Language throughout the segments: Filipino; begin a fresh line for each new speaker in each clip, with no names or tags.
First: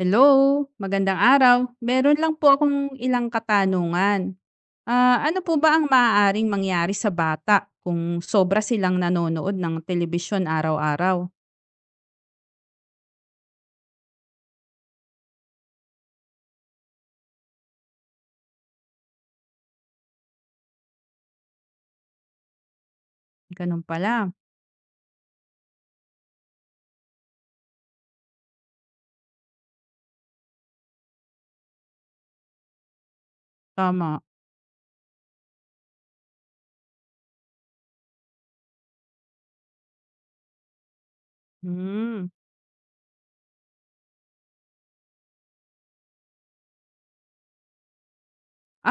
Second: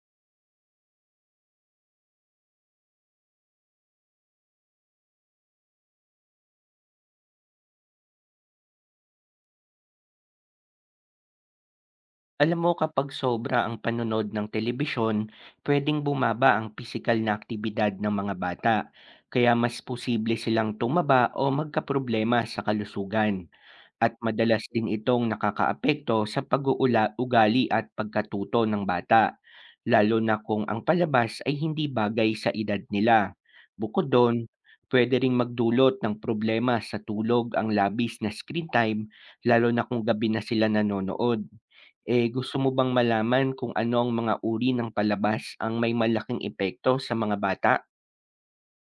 Hello, magandang araw. Meron lang po akong ilang katanungan. Ano po ba ang maaaring mangyari sa bata kung sobra silang nanonood ng telebisyon araw-araw?
Alam mo kapag sobra ang panonood ng telebisyon, pwedeng bumaba ang pisikal na aktibidad ng mga bata, kaya mas posible silang tumaba o magkaproblema sa kalusugan.
Ganun
At
pala.
madalas din itong nakakaapekto sa pag-uula ugali at pagkatuto ng bata, lalo na kung ang palabas ay hindi bagay sa edad nila. Bukod
Tama.
doon, pwede ring magdulot ng problema sa tulog ang labis na screen time, lalo na kung gabi na sila nanonood.
Hmm.
Eh, gusto mo bang malaman kung ano ang mga uri ng palabas ang may malaking epekto sa mga bata?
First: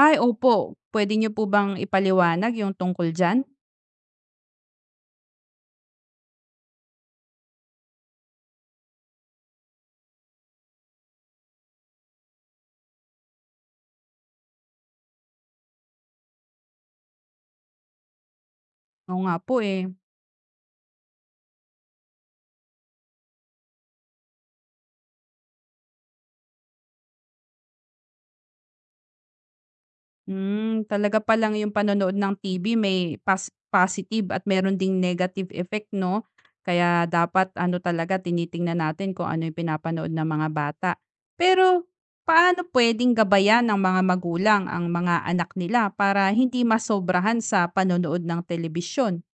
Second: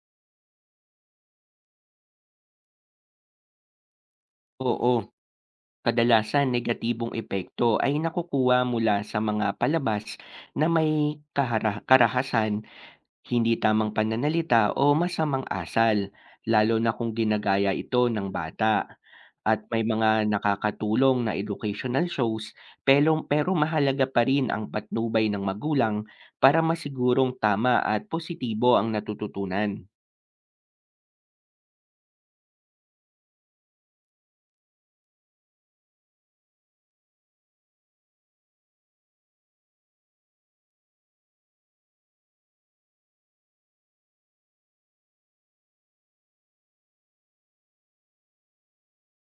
Opo. Pwede niyo po bang ipaliwanag yung tungkol dyan?
Oo. Kadalasan negatibong epekto ay nakukuha mula sa mga palabas na may karahasan, hindi tamang pananalita o masamang asal, lalo na kung ginagaya ito ng bata.
Oo nga po
At
eh.
may mga nakakatulong na educational shows pero mahalaga pa rin ang patnubay ng magulang para masigurong tama at positibo ang natututunan.
Hmm, talaga pa lang yung panonood ng TV may positive at meron ding negative effect, 'no? Kaya dapat ano talaga tinitingnan natin kung ano yung pinapanood ng mga bata. Pero paano puwedeng gabayan ng mga magulang ang mga anak nila para hindi masobrahan sa panonood ng telebisyon?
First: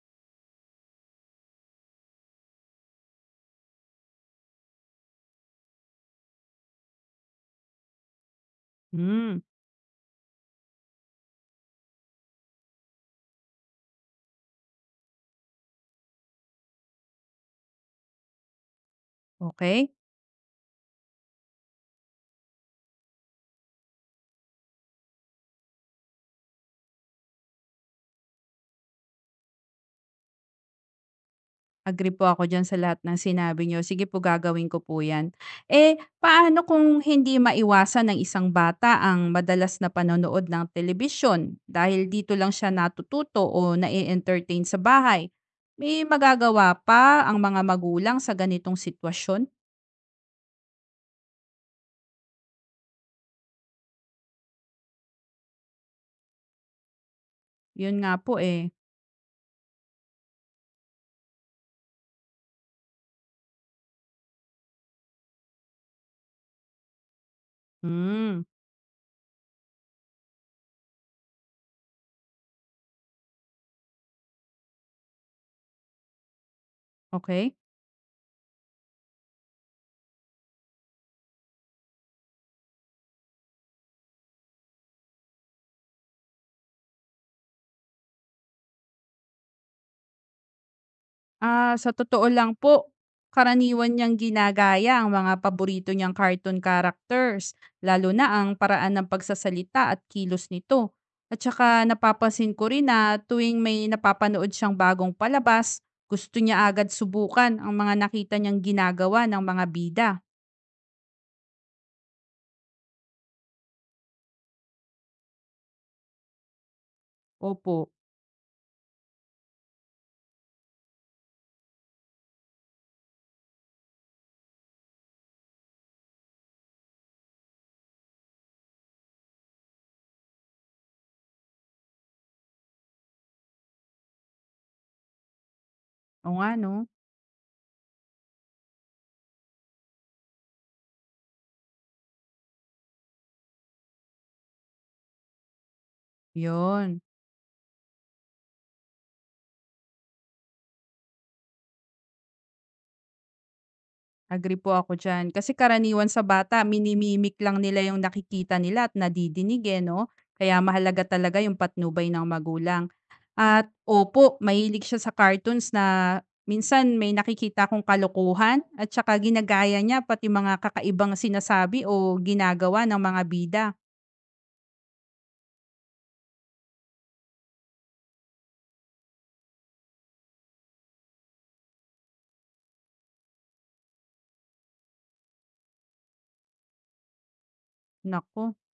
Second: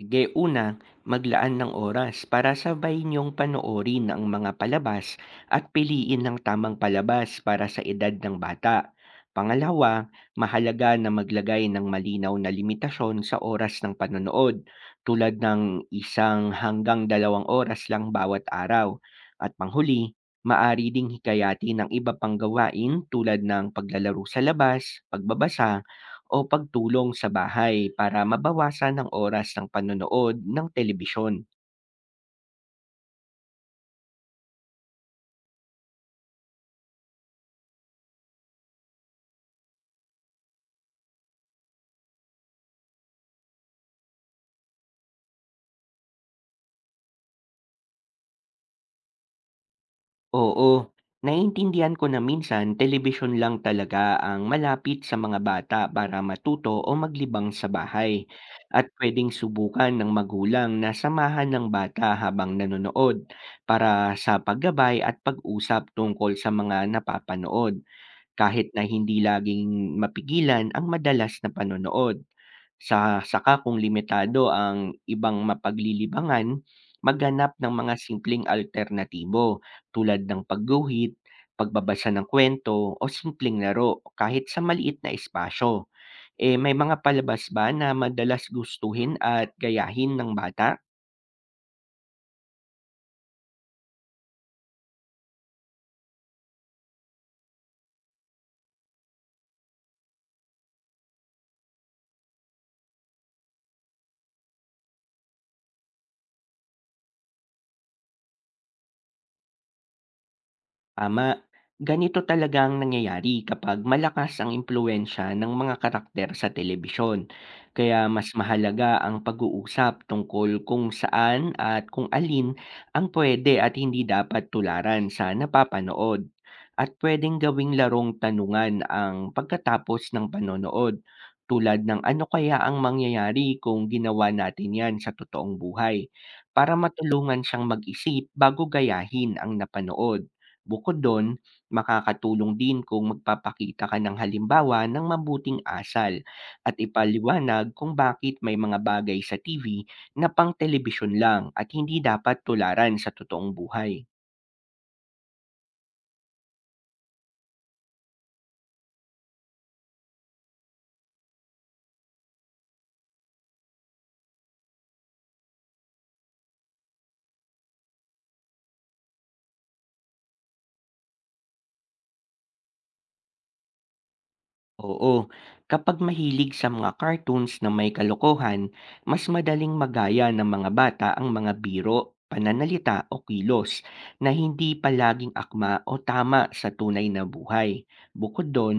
Sige, una, maglaan ng oras para sabay niyong panoorin ang mga palabas at piliin ng tamang palabas para sa edad ng bata.
Hmm,
Pangalawa, mahalaga na maglagay ng malinaw na limitasyon sa oras ng panonood, tulad ng isang hanggang dalawang oras lang bawat araw. At
okay.
panghuli, maari ding hikayati ng iba pang gawain tulad ng paglalaro sa labas, pagbabasa, o pagtulong sa bahay para mabawasan ang oras ng panonood ng telebisyon.
Agree po ako diyan sa lahat ng sinabi niyo. Sige po, gagawin ko po 'yan. Eh, paano kung hindi maiwasan ng isang bata ang madalas na panonood ng telebisyon dahil dito lang siya natututo o nai-entertain sa bahay? May magagawa pa ang mga magulang sa ganitong sitwasyon?
Oo, naiintindihan ko na minsan telebisyon lang talaga ang malapit sa mga bata para matuto o maglibang sa
'Yun nga
bahay.
po eh.
At pwedeng subukan ng magulang na samahan ng bata habang nanonood para sa paggabay at pag-usap tungkol sa mga napapanood
Hmm,
kahit na hindi laging mapigilan ang madalas na panonood. Saka kung limitado ang ibang mapaglilibangan,
okay?
maghanap ng mga simpleng alternatibo tulad ng pagguhit, pagbabasa ng kwento o simpleng laro kahit sa maliit na espasyo. Eh, may mga palabas ba na madalas gustuhin at gayahin ng bata?
Sa totoo lang po, karaniwan niyang ginagaya ang mga paborito niyang cartoon characters, lalo na ang paraan ng pagsasalita at kilos nito. At saka napapansin ko rin na tuwing may napapanood siyang bagong palabas, gusto niya agad subukan ang mga nakita niyang ginagawa ng mga bida.
Tama. Ganito talaga ang nangyayari kapag malakas ang impluwensya ng mga karakter sa telebisyon.
Opo.
Kaya mas mahalaga ang pag-uusap tungkol kung saan at kung alin ang pwede at hindi dapat tularan sa napapanood. At pwedeng gawing larong tanungan ang pagkatapos ng panonood tulad ng ano kaya ang mangyayari kung ginawa natin yan sa totoong buhay
O nga, no?
para matulungan siyang mag-isip bago gayahin ang napanood. Bukod do'n, makakatulong din kung magpapakita ka ng halimbawa ng mabuting asal at
Yun.
ipaliwanag kung bakit may mga bagay sa TV na pang-telebisyon lang at hindi dapat tularan sa totoong buhay.
Agree po ako diyan. Kasi karaniwan sa bata minimimik lang nila yung nakikita nila at nadidinig eh, 'no? Kaya mahalaga talaga yung patnubay ng magulang. At opo, mahilig siya sa cartoons na minsan may nakikita kong kalokohan at saka ginagaya niya pati mga kakaibang sinasabi o ginagawa ng mga bida.
Oo, kapag mahilig sa mga cartoons na may kalokohan, mas madaling magaya ng mga bata ang mga biro, pananalita o kilos na hindi palaging akma o tama sa tunay na buhay.
Naku,
Bukod doon,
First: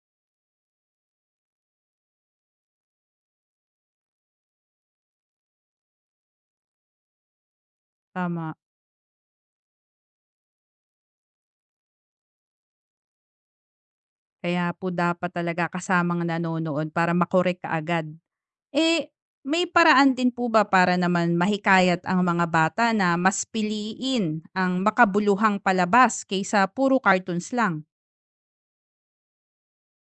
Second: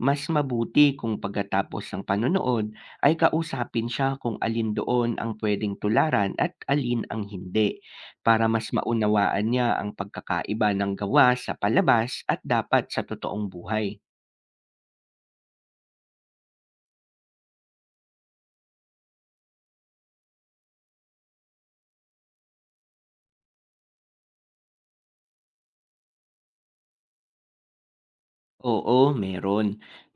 mas mabuti kung pagkatapos ng panonood ay kausapin siya kung alin doon ang pwedeng tularan at alin ang hindi para
tama.
mas maunawaan niya ang pagkakaiba ng gawa sa palabas at dapat sa totoong buhay.
Kaya po dapat talaga kasamang nanonood para makorek ka agad. Eh, may paraan din po ba para naman mahikayat ang mga bata na mas piliin ang makabuluhang palabas kaysa puro cartoons lang?
Oo, meron.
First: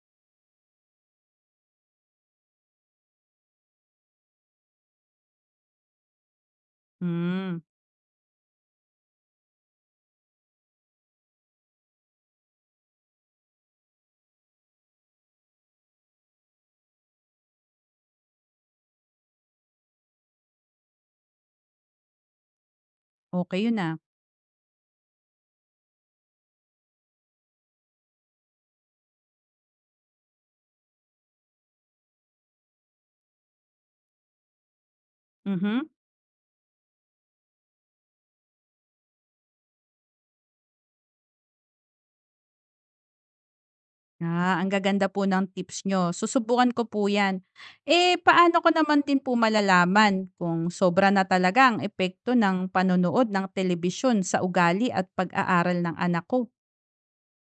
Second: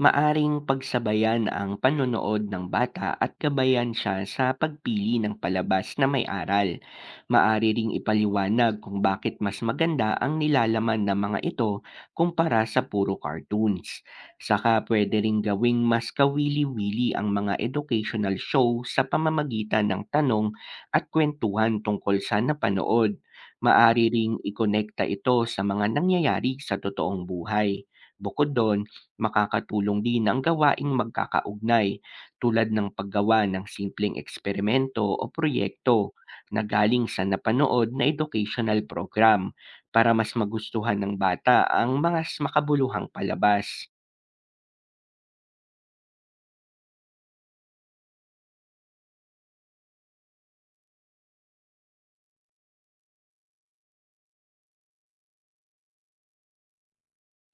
Maaring pagsabayan ang panonood ng bata at gabayan siya sa pagpili ng palabas na may aral.
Hmm,
Maari ring ipaliwanag kung bakit mas maganda ang nilalaman ng mga ito kumpara sa puro cartoons. Saka pwede ring gawing mas kawili-wili ang mga educational show sa pamamagitan ng tanong at kwentuhan tungkol sa napanood.
okey yun, ah.
Maari ring ikonekta ito sa mga nangyayari sa totoong buhay. Bukod do'n, makakatulong din ang gawaing magkakaugnay tulad ng paggawa ng simpleng eksperimento o
Mhm.
proyekto na galing sa napanood na educational program para mas magustuhan ng bata ang mas makabuluhang palabas.
Ang gaganda po ng tips niyo, susubukan ko po yan. Eh, paano ko naman din po malalaman kung sobra na talaga ang epekto ng panonood ng telebisyon sa ugali at pag-aaral ng anak ko?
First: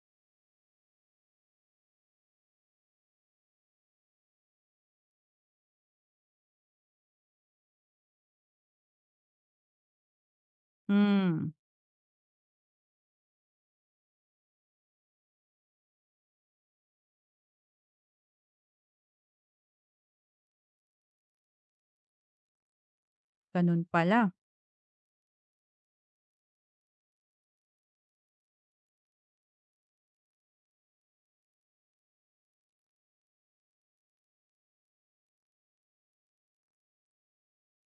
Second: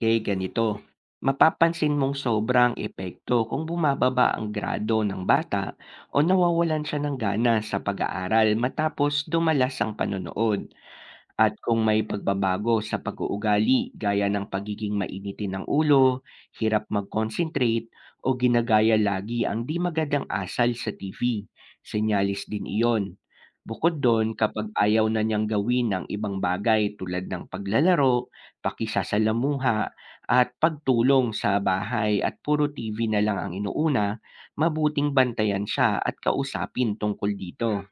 Kaya ganito, mapapansin mong sobrang epekto kung bumababa ang grado ng bata o nawawalan siya ng gana sa pag-aaral matapos dumalas ang panonood. At
Hmm,
kung may pagbabago sa pag-uugali gaya ng pagiging mainitin ng ulo, hirap mag-concentrate o ginagaya lagi ang di magandang asal sa TV, senyalis din iyon.
ganun
Bukod
pala.
doon, kapag ayaw na niyang gawin ang ibang bagay tulad ng paglalaro, pakisasalamuha, at pagtulong sa bahay at puro TV na lang ang inuuna, mabuting bantayan siya at kausapin tungkol dito.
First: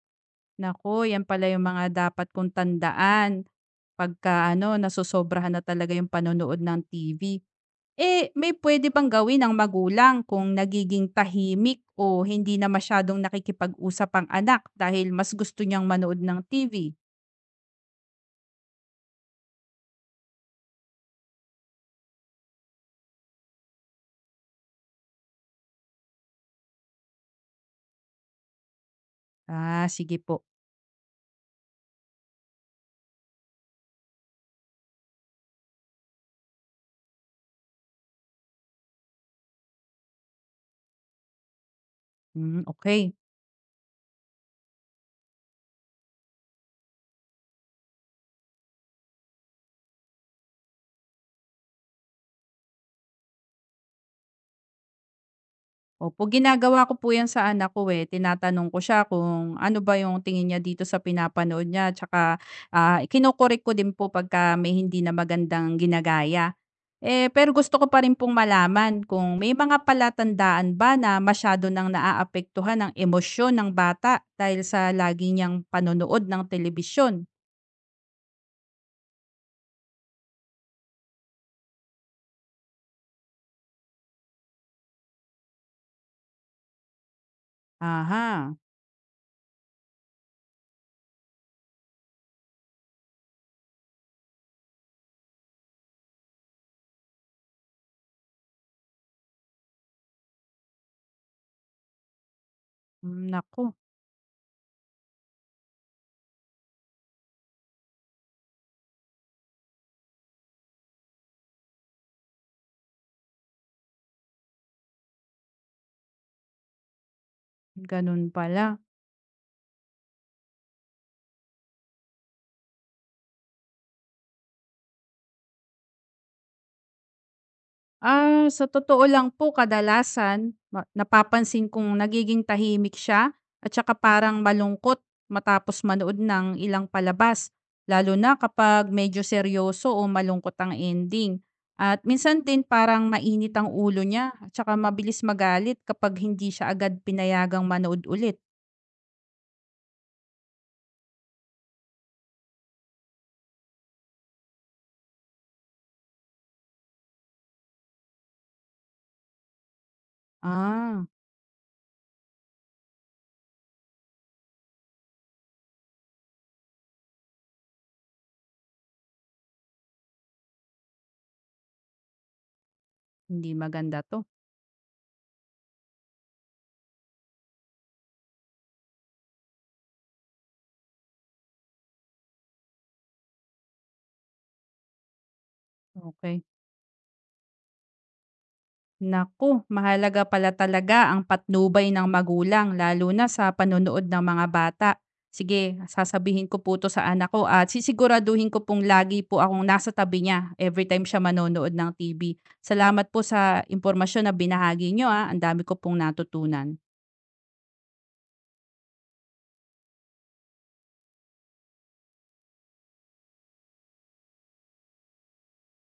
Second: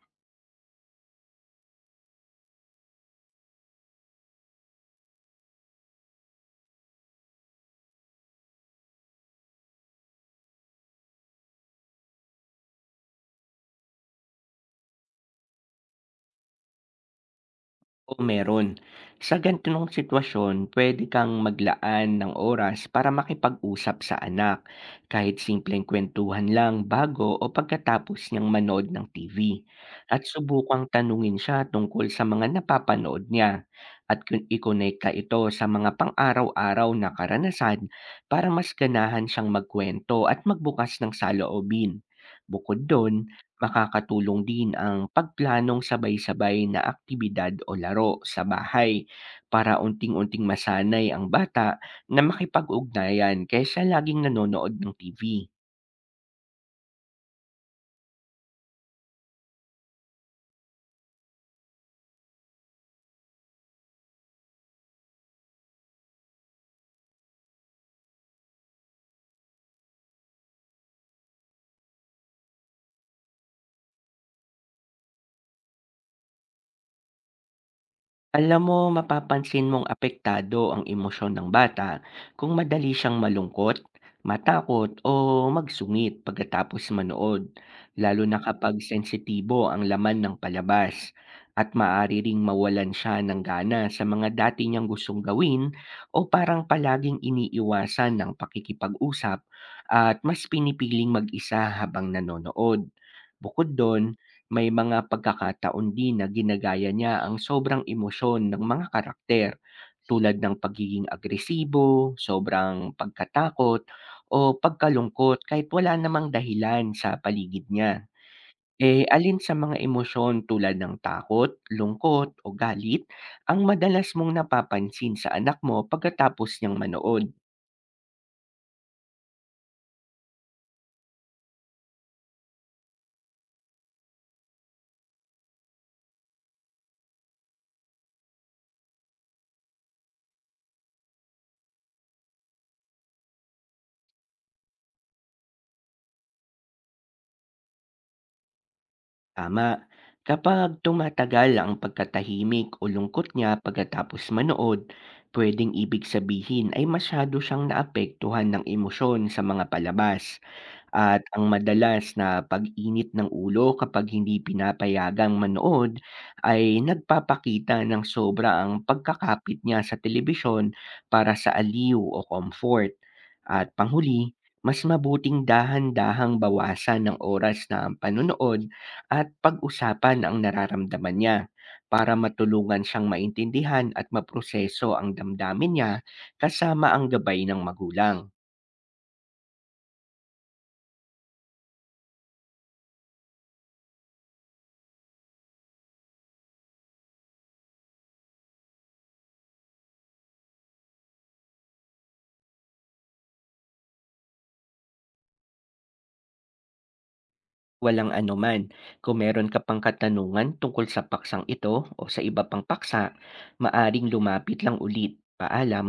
Naku, yan pala yung mga dapat kong tandaan pagka ano, nasosobrahan na talaga yung panonood ng TV. Eh, may pwede bang gawin ng magulang kung nagiging tahimik o hindi na masyadong nakikipag-usap ang anak dahil mas gusto niyang manood ng TV?
Oo, meron. Sa ganitong sitwasyon, pwede kang maglaan ng oras para makipag-usap sa anak, kahit simpleng kwentuhan lang bago o pagkatapos niyang manood ng TV.
Sige
At
po.
subukang tanungin siya tungkol sa mga napapanood niya at ikonekta ito sa mga pang-araw-araw na karanasan para mas ganahan siyang magkwento at magbukas ng saloobin.
Mm,
Bukod
okay.
doon, makakatulong din ang pagplanong sabay-sabay na aktibidad o laro sa bahay para unting-unting masanay ang bata na makipag-ugnayan kaysa laging nanonood ng TV.
Opo, ginagawa ko po 'yan sa anak ko, eh. Tinatanong ko siya kung ano ba yung tingin niya dito sa pinapanood niya tsaka, kino ko din po pagka may hindi na magandang ginagaya. Eh, pero gusto ko pa rin pong malaman kung may mga palatandaan ba na masyado ng naaapektuhan ang emosyon ng bata dahil sa lagi niyang panonood ng telebisyon?
Alam mo, mapapansin mong apektado ang emosyon ng bata kung madali siyang malungkot, matakot o magsungit pagkatapos manood, lalo na
Aha.
kapag sensitibo ang laman ng palabas at maaari ring mawalan siya ng gana sa mga dati niyang gustong gawin o parang palaging iniiwasan ng pakikipag-usap at mas pinipiling mag-isa habang nanonood.
Hmm. Naku,
Bukod doon, may mga pagkakataon din na ginagaya niya ang sobrang emosyon ng mga karakter, tulad ng pagiging agresibo, sobrang pagkatakot, o pagkalungkot kahit wala namang dahilan sa paligid niya.
gano'n pala.
Eh, alin sa mga emosyon tulad ng takot, lungkot, o galit ang madalas mong napapansin sa anak mo pagkatapos niyang manood?
Sa totoo lang po kadalasan ma napapansin kong nagiging tahimik siya at saka parang malungkot matapos manood ng ilang palabas, lalo na kapag medyo seryoso o malungkot ang ending. At minsan din parang mainit ang ulo niya at saka mabilis magalit kapag hindi siya agad pinayagang manood ulit.
Tama. Kapag tumatagal ang pagkatahimik o lungkot niya pagkatapos manood, pwedeng ibig sabihin ay masyado siyang naapektuhan ng emosyon sa mga palabas.
Ah,
At ang madalas na pag-init ng ulo kapag hindi pinapayagang manood ay nagpapakita ng sobra ang pagkakapit niya sa telebisyon para sa aliw o comfort.
Hindi
At
maganda
panghuli,
'to,
mas mabuting dahan-dahang bawasan ng oras na panonood at pag-usapan ang nararamdaman niya para matulungan siyang maintindihan at maproseso ang damdamin niya
okay.
kasama ang gabay ng magulang.
Naku, mahalaga pala talaga ang patnubay ng magulang lalo na sa panonood ng mga bata. Sige, sasabihin ko po 'to sa anak ko at sisiguraduhin ko pong lagi po akong nasa tabi niya every time siya manonood ng TV. Salamat po sa impormasyon na binahagi niyo, ang dami ko pong natutunan.
Walang anuman. Kung meron ka pang katanungan tungkol sa paksang ito o sa iba pang paksa, maaring lumapit lang ulit. Paalam.